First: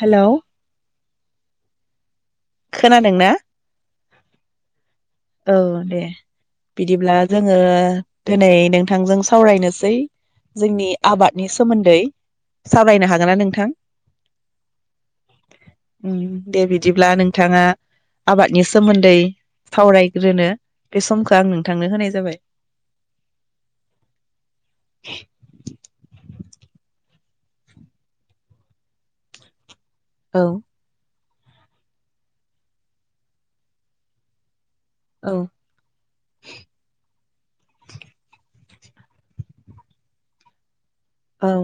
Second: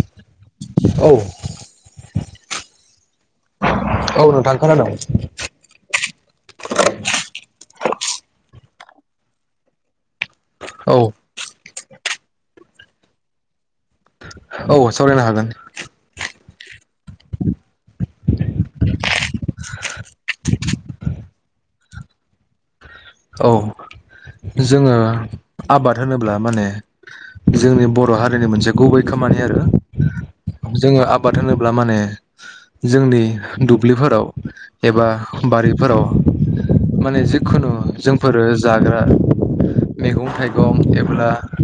Hello औ खोनादों ना औ नोंथां खोनादों औ दे बिदिब्ला जोङो दिनै नोंथांजों सावरायनोसै जोंनि औ आबादनि सो सोमोन्दै सावरायनो हागोनना नोंथां औ सावरायनो हागोन उम दे बिदिब्ला नोंथाङा आबादनि सोमोन्दै सावराय ग्रोनो बे समखौ आं नोंथांनो होनाय जाबाय औ जोङो आबाद होनोब्ला माने जोंनि बर' हारिनि मोनसे गुबै खामानि आरो औ जोङो आब बाद होनोब्ला माने जोंनि दुब्लिफोराव एबा औ बारिफोराव माने जिखुनु फोरो जाग्रा मैगं थाइगं एबा ब्ला औ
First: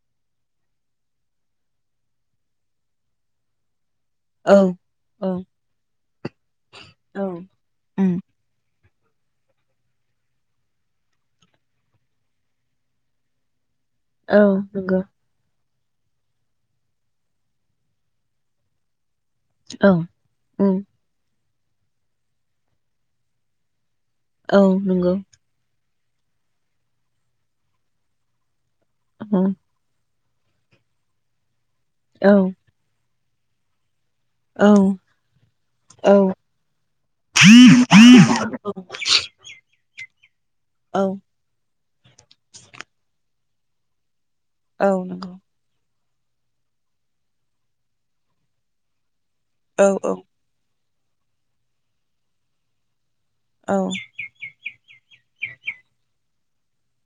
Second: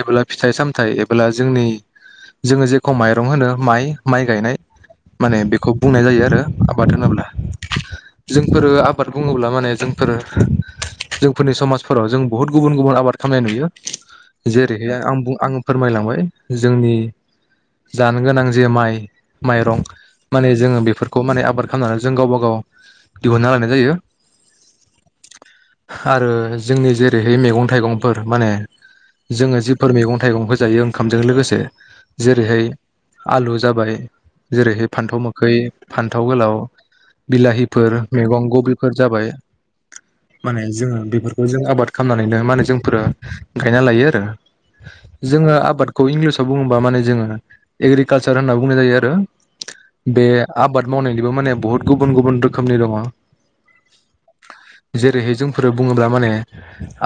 एब्ला फिथाइ सामथायाइ एबोब्ला जोंनि जोङो जेखौ माइरं होनो माइ माइ गायनाय औ औ माने बेखौ बुंनाय जायो आरो आबाद होनोब्ला औ उम जोंफोरो आ बाद बुङोब्ला माने जोंफोर जोंफोरनि समाजफोराव जों बुहुत गुबुन गुबुन आबाद खामनाय नुयो औ जेरैहाय नंगौ आं बुं आं फोरमायलांबाय जोंनि जानो गोनां जे माइ माइरं औ माने उम जोङो बेफोरखौ माने आबाद खामलाना जों गावबा गाव दिहुनना लायनाय जायो औ नंगौ आरो जोंनि जेरैहाय मैगं थाइगंफोर माने उम जोङो जिफोर मैगं मैगंबो जायो ओंखामजों लोगोसे औ जेरैहाय आलु जाबाय औ जेरैहाय फान्थाव मोखै औ फान्थाव गोलाव बिलाहिफोर मैगं गबि जाबाय माने जोङो औ बेफोरखौ जों आबाद खालामनानैनो माने जोंफोरा गायना लायो आरो औ नंगौ जोङो आबाद खौ इंलिसाव बुङोबा माने जोङो एग्रिकालसार होनना बुंनाय जायो आरो औ बे आबाद मावनायनिबो माने बहुत गुबुन गुबुन रोखोमनि दङ औ जेरैहाय जोंफोरो बुङोब्ला माने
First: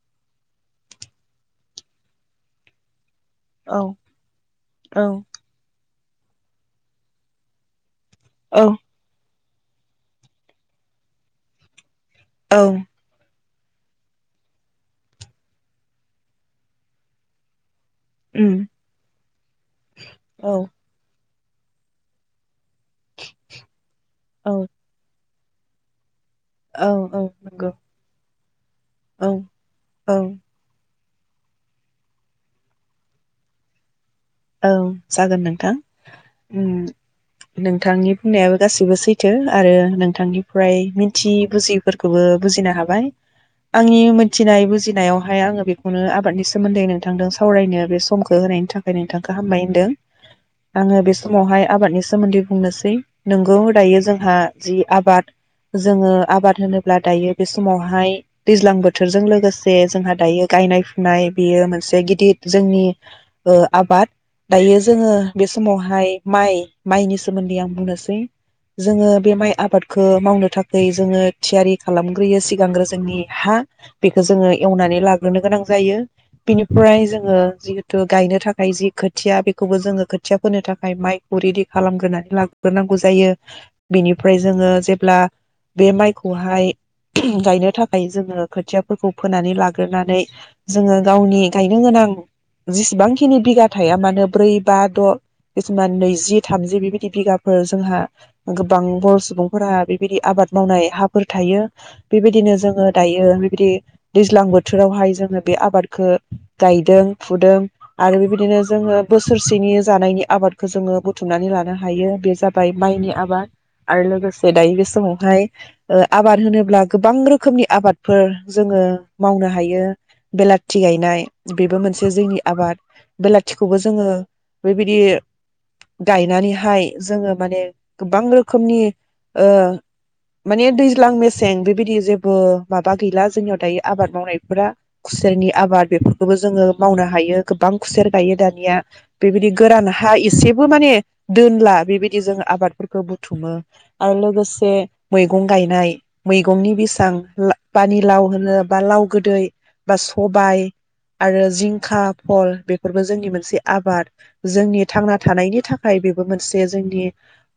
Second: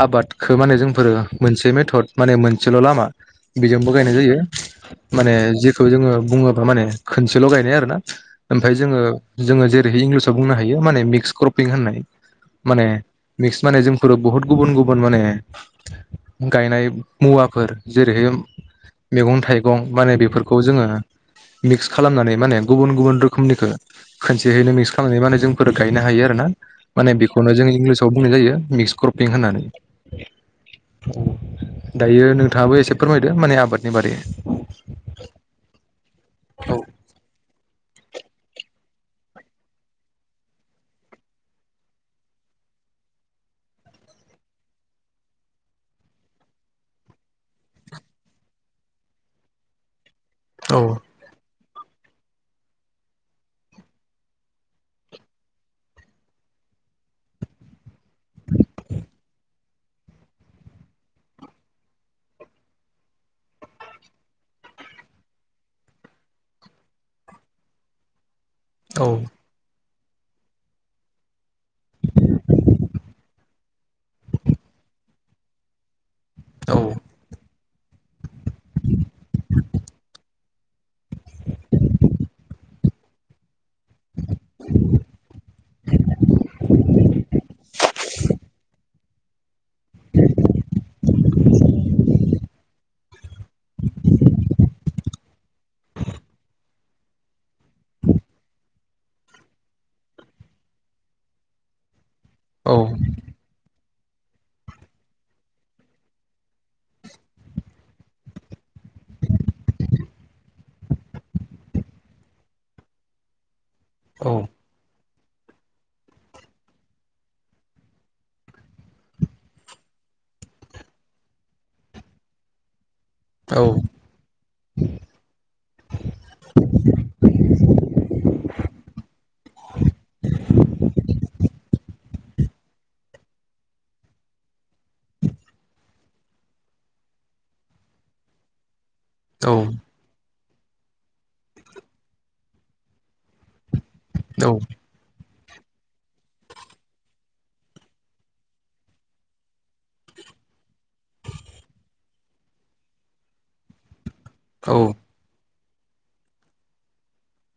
आबादखौ माने जोंफोरो मोनसे मेथद माने मोनसेल' लामा बेजोंबो गायनाय जायो माने औ जि खौ जोङो बुङोब्ला माने खनसेल' गायनाय आरो ना ओमफाय जोङो जोङो जेरै इंलिसाव बुंनो हायो माने मिक्सख्रुब पिं होननाय औ माने मिक्स माने जोंफोरो बुहुत गुबुन गुबुन माने गायनाय मुवाफोर जेरैहाय उम मैगं थाइगं माने औ बेफोरखौ जोङो मिक्स खालामनानै माने गुबुन गुबुन रोखोमनिखौ औ खनसेहैनो मिक्स खालामनाय मानो जों फोर गायनो हायो आरो ना औ माने औ बेखौनो जों नंगौ इंलिसाव बुंनाय जायो मिक्स क्रपिं औ होनानै औ दायो नोंथाङाबो एसे फोरमायदो माने आबादनि बारै औ जागोन नोंथां औ उम नोंथांनि बुंनायाबो गासैबो सैथो आरो नोंथांनिफ्राय मिथियि बुजिफोरखौबो बुजिनो हाबाय आंनि मिथिनाय बुजिनायावहाय आङो बेखौनो आबादनि सोमोन्दै नोंथांजों सावरायनो बे समखौ होनायनि थाखाय नोंथां गाहामबाय होनदों औ आङो बे समावहाय आबादनि सोमोन्दै बुंनोसै नोंगौ दायो जोंहा जि आबाद जोङो आबाद होनोब्ला दायो बे समावहाय दैज्लां बोथोरजों लोगोसे जोंहा दायो गायनाय फुनाय बेयो मोनसे गिदिर जोंनि आबाद दायो जोङो बे समावहाय माइ माइनि सोमोन्दै आं बुंनोसै औ जोङो बे माइ आबाद खो मावनो थाखै जोङो थियारि खालामग्रोयो सिगांग्रो जोंनि हा बेखौ जोङो एवनानै लाग्रोनो गोनां जायो। बिनिफ्राय जोङो जि गायनो थाखाय जि खो दा बेखौबो जोङो खोथिया फोनो थाखाय माइखौ रेडि खालामग्रोनानै लाग्रोनांगौ जायो। बेनिफ्राय जोङो जेब्ला बे माइखौहाय गायनो थाखाय जोङो खोथिया फोरखौ फोनानै लाग्रोनानै जोङो गावनि गायनो गोनां जेसेबांखिनि बिगा थाया मानो ब्रै बा द' किसुमान नैजि थामजि बेबायदि बिगाफोर जोंहा गोबां बर' सुबुंफोरा बेबायदि आबाद मावनाय हाफोर थायो। बेबायदिनो औ जोङो दायो बेबायदि दैज्लां बोथोरावहाय जोङो बे आबादखौ गायदों-फुदों आरो बेबायदिनो जोङो बोसोरसेनि जानायनि आबादखौ जोङो बुथुमनानै लानो हायो बे जाबाय माइनि आबाद। आरो लोगोसे दायो बे समाव आबाद होनोब्ला गोबां रोखोमनि आबादफोर जोङो मावनो हायो। बेलाथि गायनाय बेबो मोनसे जोंनि आबाद। बेलाथिखौबो जोङो बेबायदि गायनानैहाय जोङो माने गोबां रोखोमनि माने दैज्लां मेसें बेबायदि जेबो माबा गैला जोंनियाव दायो आबाद मावनायफोरा। खुसेरनि आबाद बेफोरखौबो जोङो मावनो हायो गोबां खुसेर गायो दानिया। बेबायदि गोरान हा एसे बो माने दोनला बेबायदि जों आबादफोरखौ बुथुमो। आरो लोगोसे मैगं गायनाय, मैगंनि बैसां पानिलाव होनो बा लाव गोदै बा सबाय आरो जिंखा फल बे फोरबो जोंनि मोनसे आबाद। औ जोंनि थांना थानायनि थाखाय बेबो मोनसे जोंनि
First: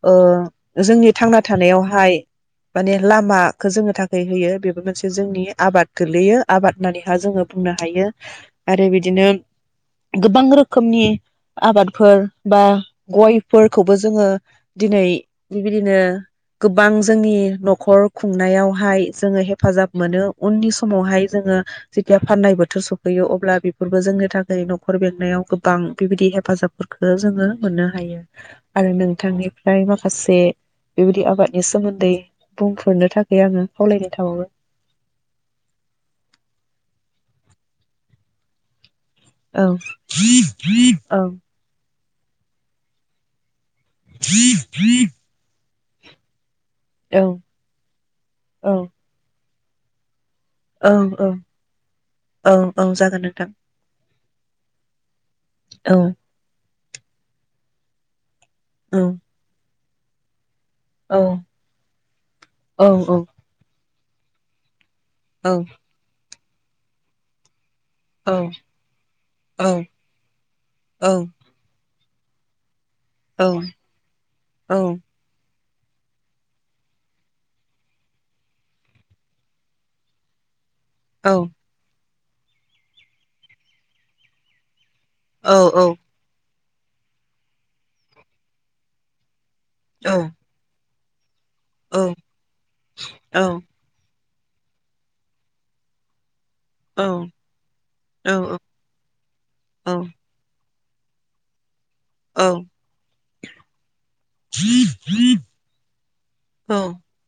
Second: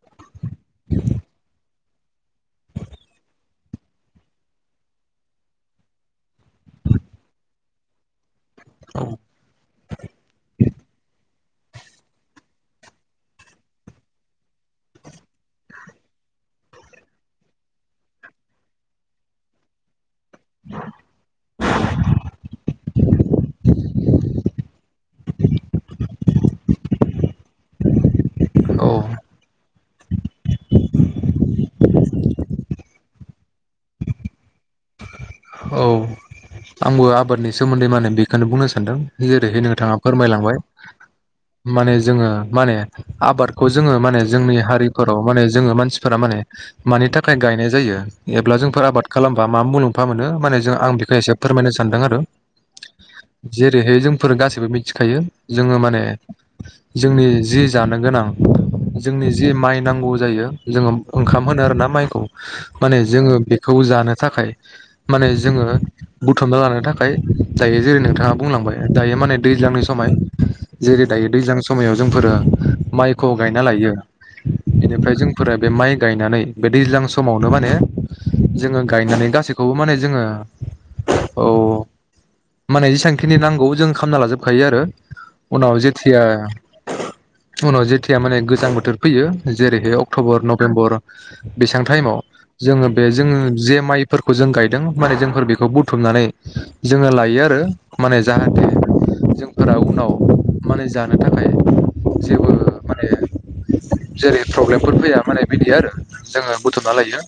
ओ जोंनि थांना थानायावहाय माने लामाखौ जोंनो थाखाय होयो बेबो मोनसे जोंनि आबाद गोलैयो। आबाद होननानै जोङो बुंनो हायो आरो औ बिदिनो गोबां रोखोमनि आबादफोर बा गयफोरखौबो जोङो दिनै बिदिनो गोबां जोंनि न'खर खुंनायावहाय जोङो हेफाजाब मोनो। उननि समावहाय जोङो जेखिया फाननाय बोथोर सफैयो अब्ला बेफोरबो जोंनि थाखाय न'खर बेंनायाव गोबां बेबायदि हेफाजाबफोरखौ जोङो मोननो हायो। आरो औ नोंथांनिफ्राय माखासे बेबायदि आबादनि सोमोन्दै बुंफोरनो थाखाय आङो खावलायनाय थाबावबाय। औ आंबो आबादनि सोमोन्दै मा होनो बेखौनो बुंनो सान्दों जेरैहाय नोंथाङा फोरमायलांबाय माने जोङो माने आबाद खौ जोङो माने जोंनि हारिफोराव माने जोङो मा मानसिफोरा माने मानि औ थाखाय गायनाय जायो एब्ला जोंफोर औ आबाद खालाम बा मा मुलामफा मोनो माने जों आं बिखौ औ एसे फोरमायनो सानदोंआरो। ओं ओं जागोन नोंथां जेरैहाय जों फोर गासैबो मिथिखायो। जोङो औ माने जोंनि जि जानो गोनां औ जोंनि जि माइ नांगौ जायो जोङो औ ओंखाम होनो आरोना माइखौ औ माने औ जोङो बेखौ जानो थाखाय माने औ जोङो बुथुमना लानो थाखाय दायो जेरै नोंथाङा औ बुंलांबाय दायो माने औ दैज्लांनि समय जेरै दायो दैजांनि समायाव जोंफोरो माइखौ औ गायना लायो बेनिफ्राय जोंफोरा बे माइ गायनानै बे दैज्लां समावनो माने जोङो गायनानै गासैखौबो माने जोङो औ माने जेसांखिनि नांगौ जों खालामना लाजोबखायो आरो औ औ उनावजिथिया उनाव जेथिया माने गोजां बोथोर फैयो जेरैहाय अक्ट'बर नभेम्बर बेसेबां टाइमाव जोङो बे जोङो औ जे माइ फोरखौ जों गायदों माने जोंफोर बे बेखौ बुथुमनानै जोङो लायो आरो माने जाहाथे जोंफोरा उनाव माने जानो थाखाय जेबो माने जेरै प्रब्लेमफोर फैया माने बिदि आरो जोङो बुथुमना लायो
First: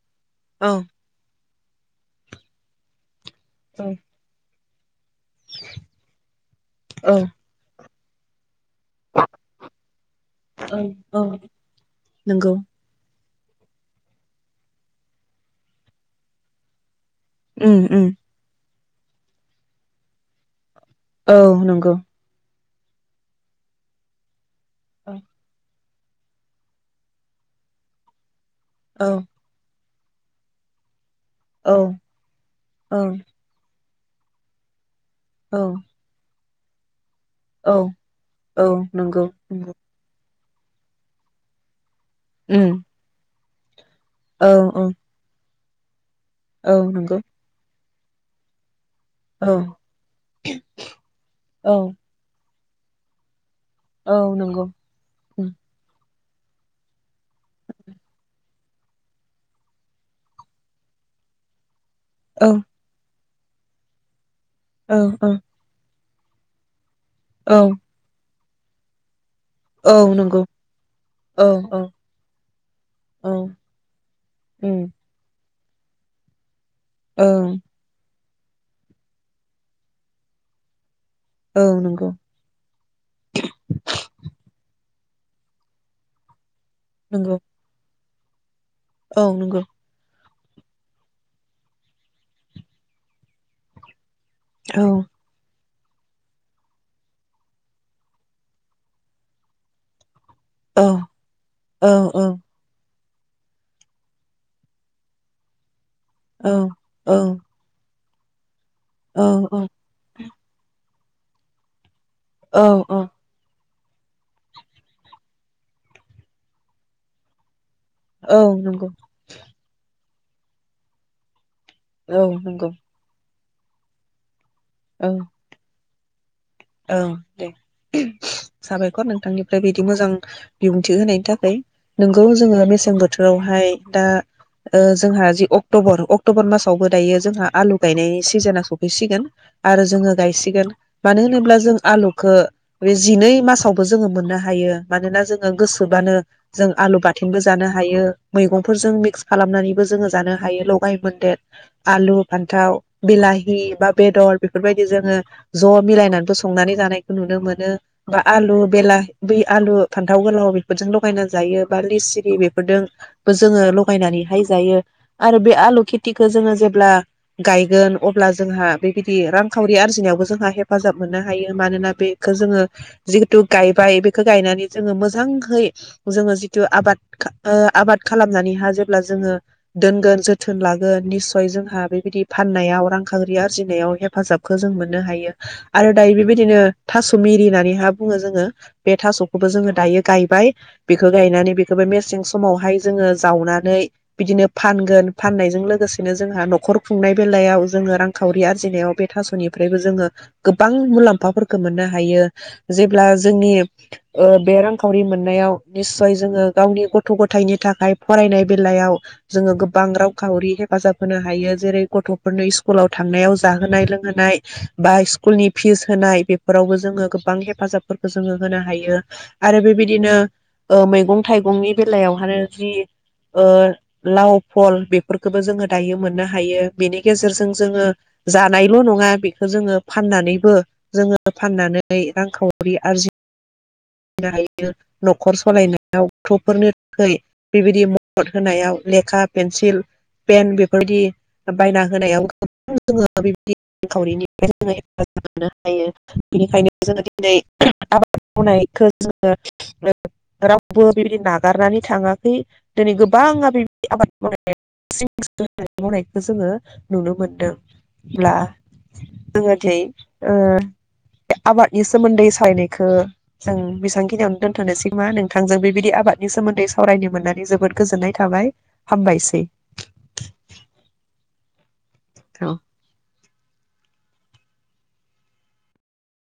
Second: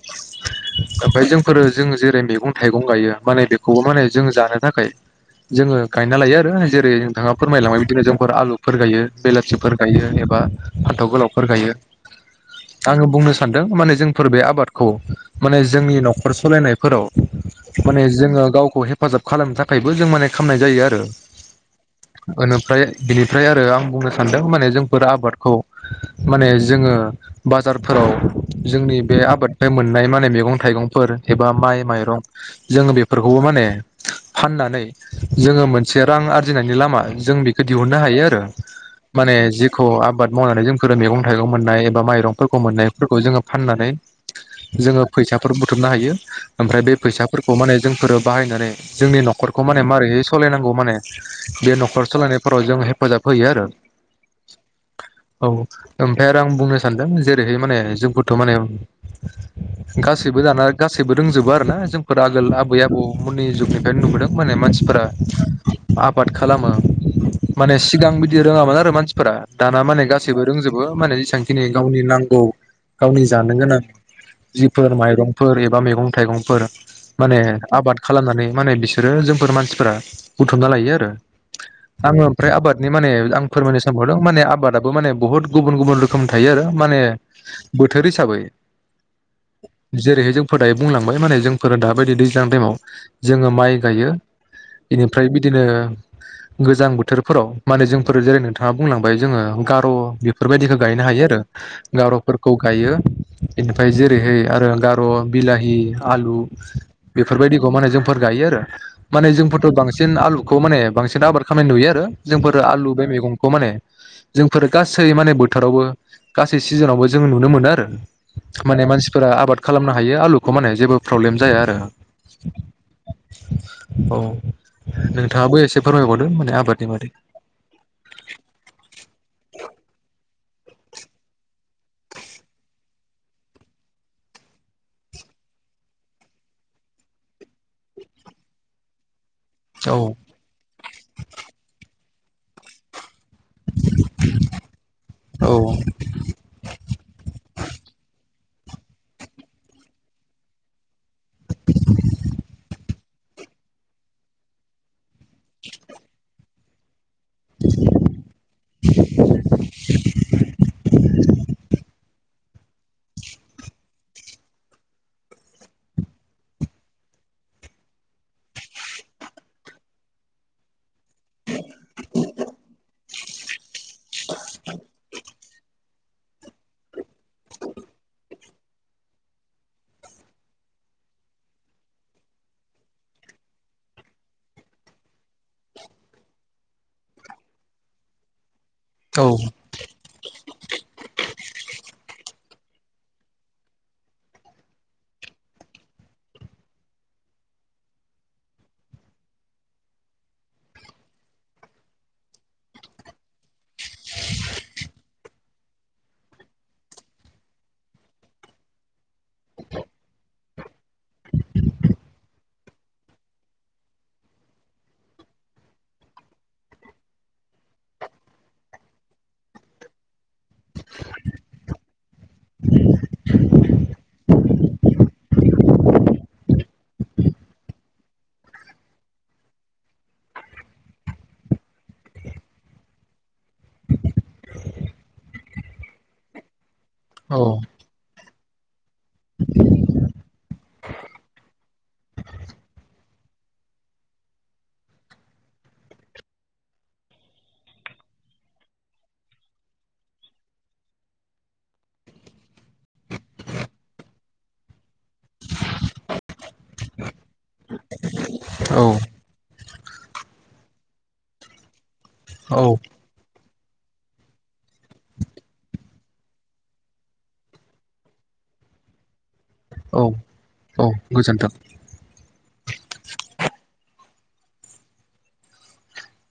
ओमाय जों फोरो जोङो जेरै मैगं थाइगं गायो माने बेखौबो माने जों जानो थाखाय जोङो गायना लायो आरो जेरै औ औ नोंथाङा फोरमायलांबाय [unintelligible] आलु फोर गायो बेलाथिफोर गायो एबा फान्थाव औ गोलावफोर गायो नंगौ आङो बुंनोसै सानदों माने जोंफोर बे आबादखौ माने जोंनि न'खर सलायनायफोराव उम माने उम जोङो गावखौ हे हेफाजाब खालामनो थाखायबो जों माने खालामनाय जायो आर औ नंगौ ओमफ्राय बिनिफ्राय आरो आं बुंनो सानदों माने जोंफोर औ आबादखौ माने जोङो बाजारफोराव जोंनि औ बे आबाद बे मोन मोननाय माने मैगं थाइगंफोर एबा औ माइ माइरं जोङो औ बेफोरखौबो माने फाननानै औ जोङो मोनसे रां आरो गिनायनि लामा जों बेखौ औ दिहुननो हायो आरो औ नंगौ माने नंगौ जेखौ आबाद मावनानै जोंफोर मैगं थाइगं मोननाय माइरंफोरखौ उम मोननायफोरखौ जोङो फाननानै औ औ जोङो फैसा दर बुथुमनो हायो औ ओमफ्राय बे नंगौ फैसा नाय जोंफोरो बाहायनानै जोंनि औ न'खरखौ माने मारैहै सलायनांगौ माने बे औ न'खर सलायनाय रजों हेफाजाब होयो आरो औ नंगौ औ उम ओमफ्राय आरो आं बुंनो सानदों जेरैहाय माने जोंखौथ माने गासैबो दाना गासैबो रोंजोबो आरोना जों। आगोल औ आबै आबौ मननि जुगनिफ्रायनो नुबो मोनदों। माने औ मानसिफोरा औ आबाद खालामो। माने सिगां बिदि दि रोङामोन आरो मानसिफोरा। दाना माने औ नंगौ गासैबो रोंजोबो माने औ जेसेबांखिनि औ गावनि नांगौ गावनि औ जानो गोनां उम जिफोर माइरं फोर एबा मैगं थाइगंफोर। माने ओं आबाद खालामनानै माने बिसोरो जोंफोर मानसिफोरा बुथुमना लायो आरो औ नंगौ आङो ओमफ्राय आबादनि माने आं फोरमायनो सानबावदों माने आबाद माने बहुत गुबुन गुबुन रोखोम थायो आरो माने नंगौ गु बोथोर हिसाबै। औ नंगौ फदायै बुंलांबाय माने जों फोरो दा बेायदि दैज्लां टाइमाव जोङो माइ गायो। औ बेनिफ्राय बिदिनो गोजां बोथोरफोराव माने जोंफोरो जेरै नोंथाङा बुंलांबाय जोङो गार बि फोरबायदिखौ औ गायनो हायो आरो औ औ गारफोरखौ गायो। बेनिफ्राय जेरैहाय आरो गार बिलाहि आलु। औ औ बेफोरबायदिखौ माने जों फोर गायो आरो माने औ जोंफोरथ बांसिन आलुखौ माने बांसिन आबाद खामायनाय नुयो आरो। जोंफोर औ आलु औ बे मैगंखौ माने जोंफोर गासै माने बोथोरावबो गासै सिजोनावबो जों नुनो मोनो आरो। औ माने नंगौ मानसिफोरा आबाद खालामना। हायो आलुखौ माने जेबो प्रब्लेम जाया। आरो औ नंगौ। औ। औ नोंथाङाबो एसे फोरमायहर औ दे साबायखर नोंथांनिफ्राय बिदि मोजां बिबुंथि होनायनि थाखाय नोंगौ जोंङो मेसें बोथोरावहाय दा ओ जोंहा जि अक्ट'बर अक्ट'बर मासावबो दायो जोंहा आलु गायनायनि सिजोना सफैसिगोन। आरो औ जोंङो गायसिगोन मानोहोनो जों आलुखौ रि जिनै मासावबो जोंङो मोननो हायो मानोना जोंङो औ गोसोबानो जों आलु बाथोनबो जानो हायो। मैगंफोरजों मिक्स खालामनानैबो जोंङो जानो हायो लगाय मोन्देर। आलु फान्थाव। बिलाहि बा बेदर बेफोरबायदि जोंङो। ज' मिलायनानै संनानै जानाय। नुनो मोनो बा आलु बेला आलु फान्थाव गोलाव बेफोरजों ल गायना जायो बा लिसिरि बेफोरदों जोंङो लगायनानैहाय जायो आरो बे आलु खेथिखौ जोंङो जेब्ला गायगोन अब्ला जोंहा बेबायदि रांखावरि आरजिनायावबो जोंहा हेफाजाब मोननो हायो मानोना बेखौ जोंङो जिहेथु गायबाय बेखौ गायनानै जोंङो मोजांहै जोंङो जिथु आबाद खा ओ आबाद खालामनानै हा जेब्ला जोंहा जेब्ला जोंङो दोनगोन जोथोन लागोन निसय जोंहा बेबायदि फाननायाव रांखावरि आरजिनायाव हेफाजाबखौ जों मोननो हायो। आरो दायो बेबायदिनो थास' मिरि होननानै हा बुंङो जोंङो। बे औ थास'खौबो जोंङो दायो गायबाय बेखौ गायनानै बेखौबो मेसें समावहाय जोंङो जावनानै बिदिनो फानगोन फाननायजों लोगोसेनो जोंहा न'खर खुंनाय बेलायाव जोंङो रांखावरि आरजिनायाव बे थास'निफ्रायबो जोंङो गोबां मुलाम्फाफोरखौ मोननो हायो जेब्ला जोंनि ओ बे रांखावरि मोननायाव निस्सय जोंङो गावनि गथ' गथायनि थाखाय फरायनाय बेलायाव जोंङो गोबां रांखावरि हेफाजाब होनो हायो जेरै गथ'फोरनो स्कुलाव थांनायाव जाहोनाय लोंहोनाय बा स्कुलनि फिस होनाय बेफोरावबो जोंङो गोबां हेफाजाबफोरखौ जोंङो होनो हायो आरो बेबायदिनो ओ मैगं-थाइगंनि बेलायावहा जि ओ लाव फल बेफोरखौबो जोंङो दायो मोननो हायो बेनि गेजेरजों जोंङो जानायल' नंङा बेखौ जोंङो फाननानैबो जोंङो फाननानै रांखावरि आरजिनो हायो न'खर सलायनायाव गथ'फोरनो है बेबायदि नट होनायाव लेखा पेन्सिल पेन बेफोरदि बायना होनायाव गोबां जोंङो बेदि रांखावरिनि जोङो हेफाजाब मोननो हायो बेनिखायनो जोंङो दिनै आबाद मावनायखौ जोंङो रावबो बेबायदि नागारनानै थांङाखै दिनै गोबांङा बेबायदि आबाद मावनाय बांसिन गोसो होनानै मावनायखौ जोंङो नुनो मोनदों अब्ला औ। ओ आबादनि सोमोन्दै सोमोन्दै औ सावरायनायखो जों बेसां खिनियावनो दोनथ'नोसै नामा नोंथांजों बेबायदि आबादनि सोमोन्दै सावरायनो मोननानै जोबोद गोजोननाय थाबाय हामबायसै। औ गोजोन्थों। औ।